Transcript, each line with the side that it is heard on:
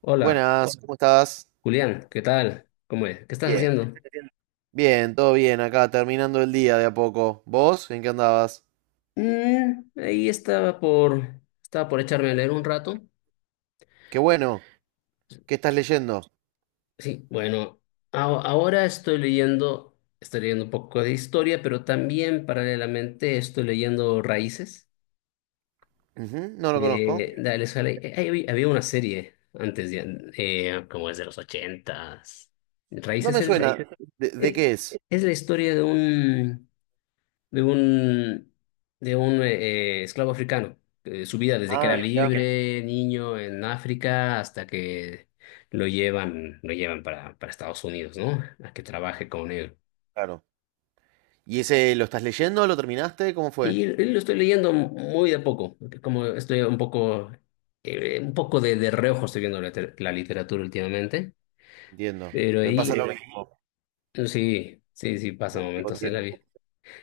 left: Hola,
right: Buenas, ¿cómo estás?
left: Julián, ¿qué tal? ¿Cómo es? ¿Qué estás haciendo?
right: Bien, todo bien acá, terminando el día de a poco. ¿Vos? ¿En qué andabas?
left: Ahí estaba por echarme a leer un rato.
right: Qué bueno, ¿qué estás leyendo?
left: Sí, bueno, ahora estoy leyendo, un poco de historia, pero también paralelamente estoy leyendo Raíces
right: Ujú, no lo conozco.
left: de Alex Haley. Ahí había una serie antes de, como es de los ochentas.
right: No me
left: Raíces
right: me suena. ¿De qué
left: eh,
right: es?
left: es la historia de un, de un esclavo africano. Su vida desde que
right: Ah,
left: era
right: mirá,
left: libre, niño en África, hasta que lo llevan para Estados Unidos, ¿no? A que trabaje con él.
right: claro. ¿Y ese lo estás leyendo? ¿Lo terminaste? ¿Cómo fue?
left: Y lo estoy leyendo muy de a poco, porque como estoy un poco de reojo estoy viendo la literatura últimamente,
right: Entiendo.
left: pero
right: Me pasa
left: ahí
right: lo mismo.
left: sí, sí, sí, pasa momentos en la vida.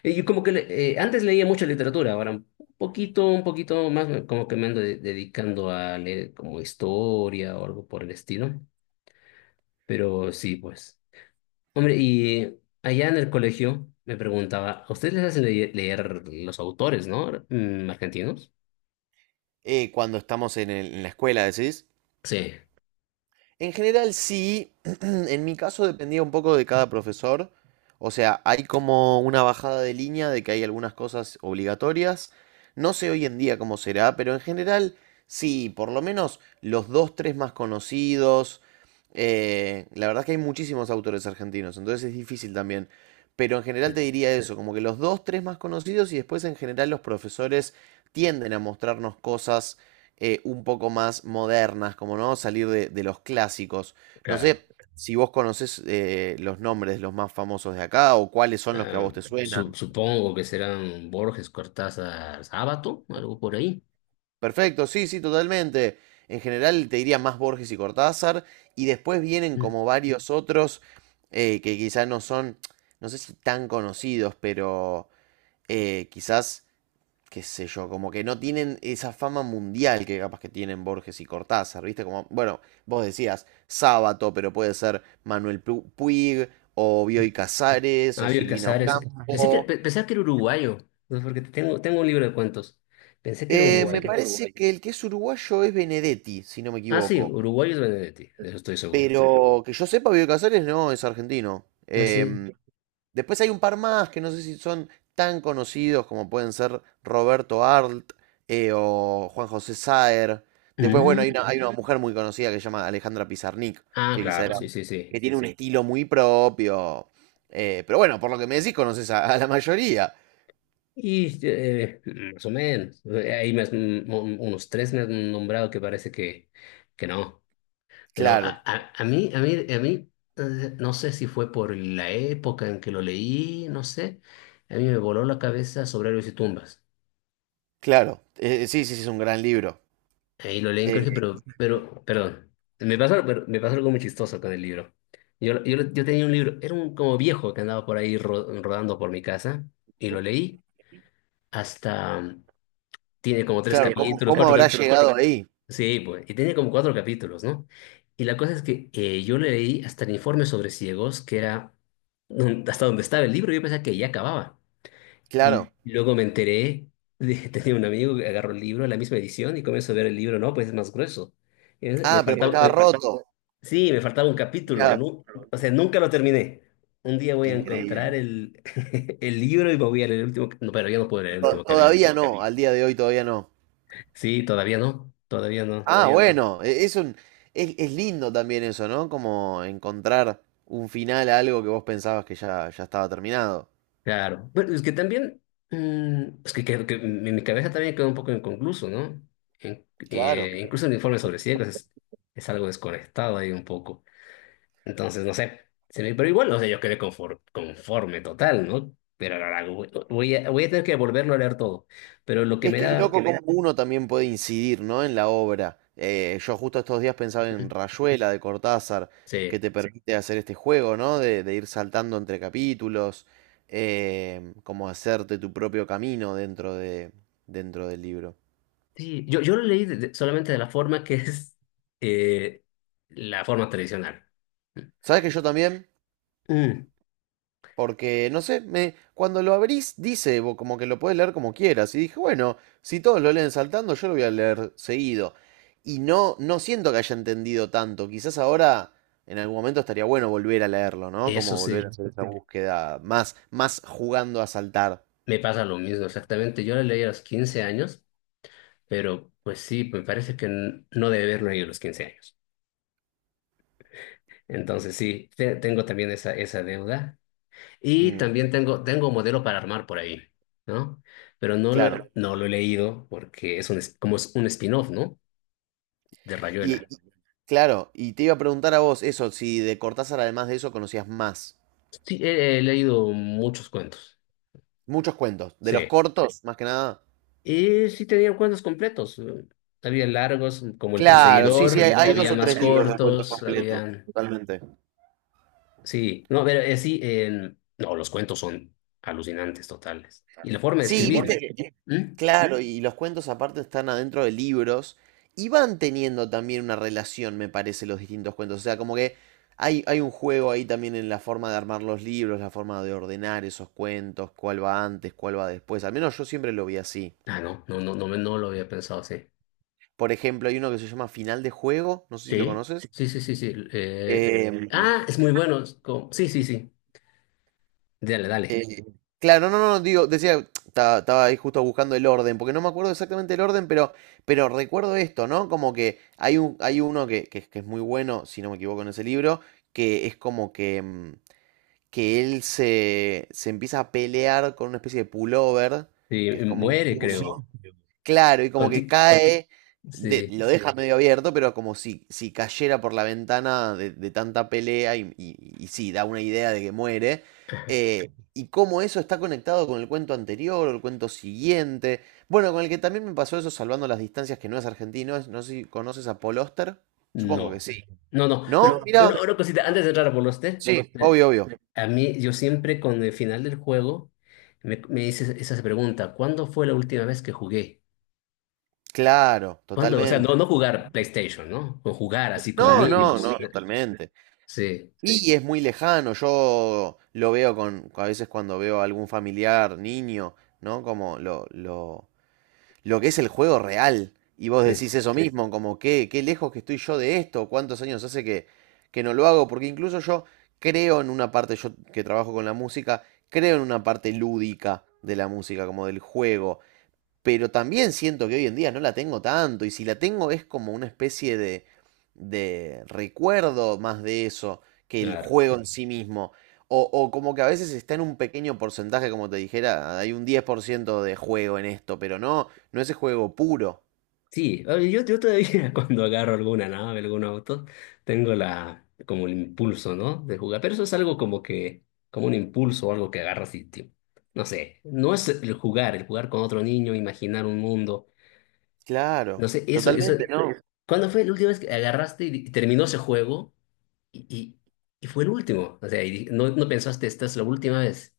left: Yo como que antes leía mucha literatura, ahora un poquito más como que me ando dedicando a leer como historia o algo por el estilo. Pero sí, pues. Hombre, y allá en el colegio me preguntaba, ¿a ustedes les hacen leer los autores, ¿no? Argentinos?
right: Cuando estamos en la escuela, ¿decís?
left: Sí,
right: En general sí, en mi caso dependía un poco de cada profesor. O sea, hay como una bajada de línea de que hay algunas cosas obligatorias. No sé hoy en día cómo será, pero en general sí, por lo menos los dos, tres más conocidos. La verdad es que hay muchísimos autores argentinos, entonces es difícil también. Pero en general te diría sí, eso, como que los dos, tres más conocidos y después en general los profesores tienden a mostrarnos cosas un poco más modernas, como no salir de los clásicos. No
left: claro.
right: sé si vos conocés los nombres de los más famosos de acá o cuáles son los que a
left: Ah,
right: vos te suenan.
left: supongo que serán Borges, Cortázar, Sábato, algo por ahí.
right: Perfecto, sí, sí, totalmente. En general te diría más Borges y Cortázar y después vienen
left: Mm.
right: como varios otros que quizás no son, no sé si tan conocidos, pero quizás qué sé yo, como que no tienen esa fama mundial que capaz que tienen Borges y Cortázar, ¿viste? Como, bueno, vos decías Sábato, pero puede ser Manuel Puig, o Bioy Casares, o
left: Fabio
right: Silvina
left: Casares.
right: Ocampo.
left: Pensaba que era uruguayo, ¿no? Porque tengo un libro de cuentos. Pensé que era
right: Me
left: uruguayo.
right: parece que el que es uruguayo es Benedetti, si no me
left: Ah, sí,
right: equivoco.
left: uruguayo es Benedetti, de eso estoy seguro.
right: Pero que yo sepa, Bioy Casares no es argentino.
left: Ah, sí.
right: Después hay un par más que no sé si son tan conocidos como pueden ser Roberto Arlt o Juan José Saer. Después, bueno,
left: Mm.
right: hay una mujer muy conocida que se llama Alejandra Pizarnik,
left: Ah,
right: que quizá
left: claro,
right: era,
left: sí,
right: claro,
left: sí,
right: que
left: sí.
right: sí, tiene un sí. estilo muy propio. Pero bueno, por lo que me decís, conoces a la mayoría.
left: Y eh, Más o menos. Ahí me has- mm, un- unos tres me han nombrado que parece que no. Pero
right: Claro,
left: a mí, no sé si fue por la época en que lo leí, no sé. A mí me voló la cabeza sobre héroes y tumbas.
right: claro. Sí, sí, sí, es un gran libro.
left: Ahí lo leí en colegio,
right: Eh,
left: perdón. Me pasó, pero me pasó algo muy chistoso con el libro. Yo tenía un libro, era un como viejo que andaba por ahí rodando por mi casa, y lo leí hasta, tiene como tres
right: claro, sí, la
left: capítulos,
right: cómo
left: cuatro
right: habrá
left: capítulos.
right: pintura llegado solamente ahí?
left: Sí, pues, y tenía como cuatro capítulos, ¿no? Y la cosa es que yo le leí hasta el informe sobre ciegos, que era hasta donde estaba el libro. Yo pensaba que ya acababa. Y
right: Claro.
left: luego me enteré, que tenía un amigo que agarró el libro, la misma edición, y comienzo a ver el libro, no, pues es más grueso. Me
right: Ah, pero porque
left: faltaba,
right: estaba le faltaba, roto.
left: sí, me faltaba un
right: Mirá,
left: capítulo,
right: era,
left: o sea, nunca lo terminé. Un día voy
right: qué
left: a encontrar
right: increíble.
left: el libro y me voy a leer el último, no, pero ya no puedo leer el último capítulo.
right: Todavía no, al día de hoy todavía no.
left: Sí, todavía no, todavía no.
right: Ah, todavía no, bueno, es un, es lindo también eso, ¿no? Como encontrar un final a algo que vos pensabas que ya, ya estaba terminado.
left: Claro. Bueno, es que también, creo que mi cabeza también quedó un poco inconcluso, ¿no?
right: Claro.
left: Incluso el informe sobre ciegos es algo desconectado ahí un poco. Entonces, no sé, pero igual, no sé, yo quedé conforme, conforme total, ¿no? Pero ahora voy a tener que volverlo a leer todo. Pero lo que
right: Es
left: me
right: que Yo es Lo que
left: da.
right: loco le cómo da. Uno también puede incidir, ¿no? En la obra. Yo justo estos días pensaba en
left: Ujú.
right: Rayuela de Cortázar,
left: Sí,
right: que te Sí. permite hacer este juego, ¿no? De ir saltando entre capítulos, como hacerte tu propio camino dentro del libro.
left: sí, yo lo leí solamente de la forma que es, eh, la forma tradicional.
right: ¿Sabes que yo también?
left: Mm,
right: Porque, no sé, me, cuando lo abrís dice como que lo podés leer como quieras. Y dije, bueno, si todos lo leen saltando, yo lo voy a leer seguido. Y no, no siento que haya entendido tanto. Quizás ahora, en algún momento, estaría bueno volver a leerlo, ¿no?
left: Eso
right: Como volver a
left: sí,
right: hacer esa búsqueda más, más jugando a saltar.
left: me pasa lo mismo exactamente. Yo lo leí a los 15 años, pero pues sí, me parece que no debe haberlo leído a los 15 años. Entonces sí, tengo también esa deuda. Y
right: Mm,
left: también tengo un modelo para armar por ahí, ¿no? Pero no
right: claro.
left: lo, no lo he leído porque como es un spin-off, ¿no? De
right: Y, y-
left: Rayuela.
right: claro, y te iba a preguntar a vos eso, si de Cortázar, además de eso, conocías más.
left: Sí, he leído muchos cuentos,
right: Muchos cuentos. De los
left: sí.
right: cortos, más que nada.
left: Y sí tenían cuentos completos. Había largos, como El
right: Claro, sí, sí, hay,
left: Perseguidor,
right: hay dos
left: había
right: o
left: más
right: tres libros de cuentos
left: cortos,
right: completos,
left: habían...
right: totalmente.
left: Sí, no, pero sí, no, los cuentos son alucinantes, totales. Y la forma de
right: Sí,
left: escribir, ¿eh?
right: viste que,
left: ¿Mm?
right: claro, y los cuentos aparte están adentro de libros y van teniendo también una relación, me parece, los distintos cuentos. O sea, como que hay un juego ahí también en la forma de armar los libros, la forma de ordenar esos cuentos, cuál va antes, cuál va después. Al menos yo siempre lo vi así.
left: Ah, no, no, no, no, no lo había pensado.
right: Por ejemplo, hay uno que se llama Final de Juego, no sé si lo
left: Sí,
right: conoces.
left: sí, sí, sí, sí. Es muy bueno. Sí, sí, sí. Dale, dale.
right: Eh, claro, no, no, no, digo, decía, estaba ahí justo buscando el orden, porque no me acuerdo exactamente el orden, pero recuerdo esto, ¿no? Como que hay un, hay uno que es muy bueno, si no me equivoco, en ese libro, que es como que, mm, que él se, se empieza a pelear con una especie de pullover,
left: Sí,
right: que es como un
left: muere,
right: buzo.
left: creo.
right: Claro, y como que
left: Conti-
right: cae,
left: Sí,
right: lo deja medio abierto, pero como si, si cayera por la ventana de tanta pelea y sí, da una idea de que muere. Y cómo eso está conectado con el cuento anterior o el cuento siguiente. Bueno, con el que también me pasó eso, salvando las distancias, que no es argentino, no sé si conoces a Paul Oster. Supongo que
left: no.
right: sí.
left: No, no.
right: ¿No? No,
left: Pero
right: mira, no,
left: una,
right: no,
left: una cosita, antes de entrar a Poloste,
right: sí, obvio, obvio.
left: a mí, yo siempre con el final del juego me hice esa pregunta: ¿cuándo fue la última vez que jugué?
right: Claro,
left: ¿Cuándo? O sea, no,
right: totalmente.
left: no jugar PlayStation, ¿no? O jugar así
right: No,
left: como
right: claro, es no, como no,
left: niños.
right: lejos, totalmente.
left: Sí,
right: Sí. Y es muy lejano, yo lo veo con, a veces cuando veo a algún familiar, niño, ¿no? Como lo que es el juego real. Y vos
left: sí,
right: decís eso Sí. mismo, como qué, qué lejos que estoy yo de esto, cuántos años hace que no lo hago, porque incluso yo creo en una parte, yo que trabajo con la música, creo en una parte lúdica de la música, como del juego, pero también siento que hoy en día no la tengo tanto, y si la tengo es como una especie de recuerdo más de eso que el
left: claro.
right: juego en Claro. sí mismo. O como que a veces está en un pequeño porcentaje, como te dijera, hay un 10% de juego en esto, pero no, no ese juego puro.
left: Sí, a ver, yo todavía cuando agarro alguna nave, algún auto, tengo como el impulso, ¿no? De jugar, pero eso es algo como que, como un impulso o algo que agarras no sé, no es el jugar, con otro niño, imaginar un mundo, no
right: Claro,
left: sé,
right: totalmente, no es
left: ¿cuándo fue la última vez que agarraste y terminó ese juego y, y, y fue el último? O sea, no, no pensaste, esta es la última vez,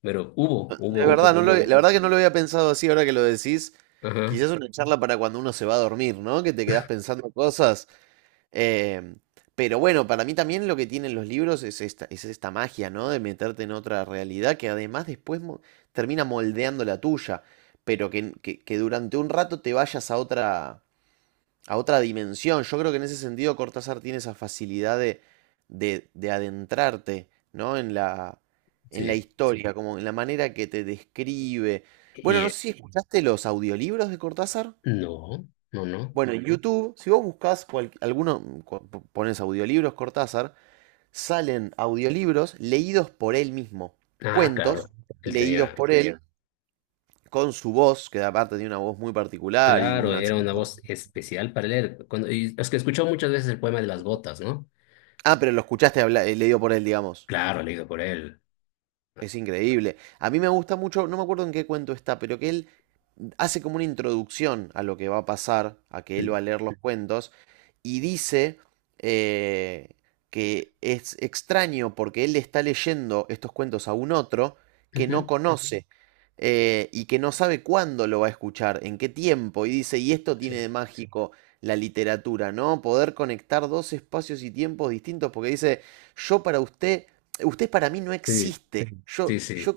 left: pero hubo una
right: verdad, no lo,
left: última
right: algo la
left: vez.
right: verdad que no lo había pensado así ahora que lo decís.
left: Ajá,
right: Quizás una charla para cuando uno se va a dormir, ¿no? Que te quedás pensando cosas. Eh, pero bueno, para mí también lo que tienen los libros es esta magia, ¿no? De meterte en otra realidad que además después termina moldeando la tuya, pero que, que durante un rato te vayas a otra dimensión. Yo creo que en ese sentido Cortázar tiene esa facilidad de adentrarte, ¿no? En la
left: sí.
right: historia, Sí. como en la manera que te describe. Bueno,
left: Y
right: no
left: eh,
right: sé si Sí. escuchaste los audiolibros de Cortázar.
left: no, no, no.
right: Bueno, YouTube, si vos buscás alguno, pones audiolibros Cortázar, salen audiolibros leídos por él mismo, qué
left: Ah, claro,
right: cuentos
left: él
right: leídos qué
left: tenía,
right: por él con su voz, que aparte tiene una voz muy particular y
left: claro,
right: una...
left: era una voz especial para leer. Y es que escuchó muchas veces el poema de las gotas, ¿no?
right: Ah, pero lo escuchaste leído por él, digamos.
left: Claro, leído por él.
right: Es increíble. A mí me gusta mucho, no me acuerdo en qué cuento está, pero que él hace como una introducción a lo que va a pasar, a que él
left: Mm.
right: va a leer los cuentos, y dice eh, que es extraño porque él le está leyendo estos cuentos a un otro que no
left: Ujú.
right: conoce, y que no sabe cuándo lo va a escuchar, en qué tiempo, y dice, y esto
left: Sí,
right: tiene de mágico la literatura, ¿no? Poder conectar dos espacios y tiempos distintos, porque dice, yo para usted, usted para mí no
left: sí,
right: existe. Sí,
left: sí, sí,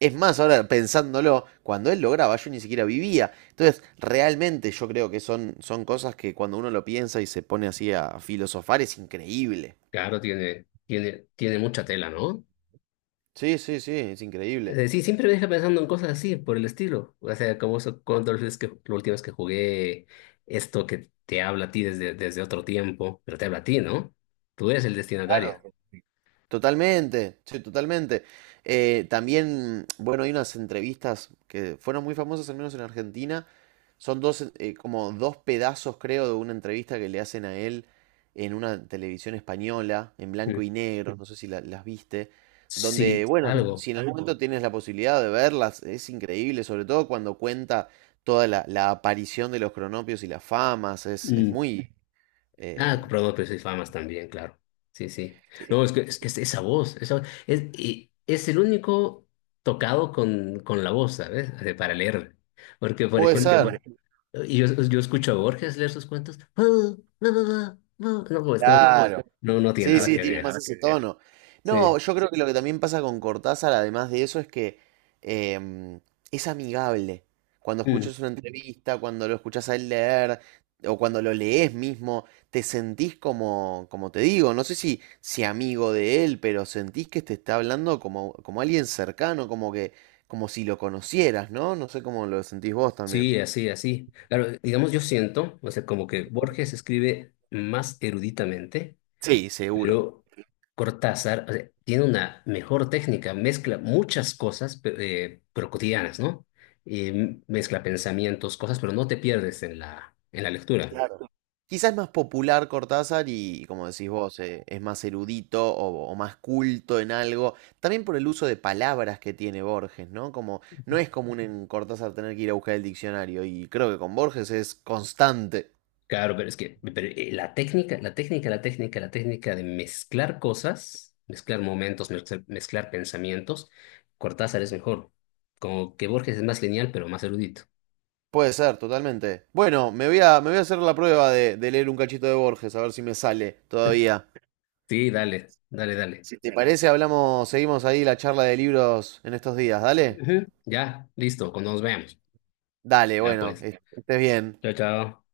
right: es más, ahora pensándolo, cuando él lo graba, yo ni siquiera vivía. Entonces, realmente yo creo que son, son cosas que cuando uno lo piensa y se pone así a filosofar es increíble.
left: claro, tiene mucha tela, ¿no?
right: Sí, sí, sí, es increíble.
left: Sí, siempre me deja pensando en cosas así, por el estilo. O sea, como eso, cuando es que la última vez que jugué, esto que te habla a ti desde otro tiempo, pero te habla a ti, ¿no? Tú eres el
right: Claro.
left: destinatario.
right: Totalmente, sí, totalmente. También, bueno, hay unas entrevistas que fueron muy famosas, al menos en Argentina. Son dos, como dos pedazos, creo, de una entrevista que le hacen a él en una televisión española, en
left: Mm.
right: blanco y negro. Sí, no sé si las viste, donde,
left: Sí,
right: bueno, sí,
left: algo.
right: si en algún algo. Momento tienes la posibilidad de verlas, es increíble, sobre todo cuando cuenta toda la, la aparición de los cronopios y las famas, es
left: Mm,
right: muy...
left: Ah,
right: eh,
left: comprador de precios y famas también, claro. Sí, sí. No, es que es esa voz, y es el único tocado con la voz, ¿sabes? Así, para leerla. Porque, por
right: puede Porque, por
left: ejemplo,
right: ser,
left: y yo escucho a Borges leer sus cuentos. "Ah, ah, ah, ah". No, pues no,
right: claro.
left: no, no tiene
right: Sí,
left: nada
right: sí,
left: que
right: tiene
left: ver.
right: más ese tono.
left: Sí.
right: No, yo creo que lo que también pasa con Cortázar, además de eso, es que em, es amigable. Cuando
left: Mm.
right: escuchas una entrevista, cuando lo escuchas a él leer, o cuando lo lees mismo, te sentís como, como te digo, no sé si, si amigo de él, pero sentís que te está hablando como, como alguien cercano, como que, como si lo conocieras, ¿no? No sé cómo lo sentís vos también.
left: Sí, así, así. Claro, digamos, yo siento, o sea, como que Borges escribe más eruditamente.
right: Sí, seguro.
left: Pero Cortázar, o sea, tiene una mejor técnica, mezcla muchas cosas, pero cotidianas, ¿no? Y mezcla pensamientos, cosas, pero no te pierdes en la lectura.
right: Quizás es más popular Cortázar y, como decís vos, es más erudito o más culto en algo. También por el uso de palabras que tiene Borges, ¿no? Como no es común en Cortázar tener que ir a buscar el diccionario y creo que con Borges es constante.
left: Claro, la técnica de mezclar cosas, mezclar momentos, mezclar pensamientos, Cortázar es mejor. Como que Borges es más lineal, pero más erudito.
right: Puede ser, totalmente. Bueno, me voy a hacer la prueba de leer un cachito de Borges, a ver si me sale todavía.
left: Sí, dale, dale, dale.
right: Si te parece, hablamos, seguimos ahí la charla de libros en estos días, ¿dale?
left: Ujú. Ya, listo, cuando nos veamos.
right: Dale,
left: Ya
right: bueno,
left: pues.
right: estés bien.
left: Chao, chao.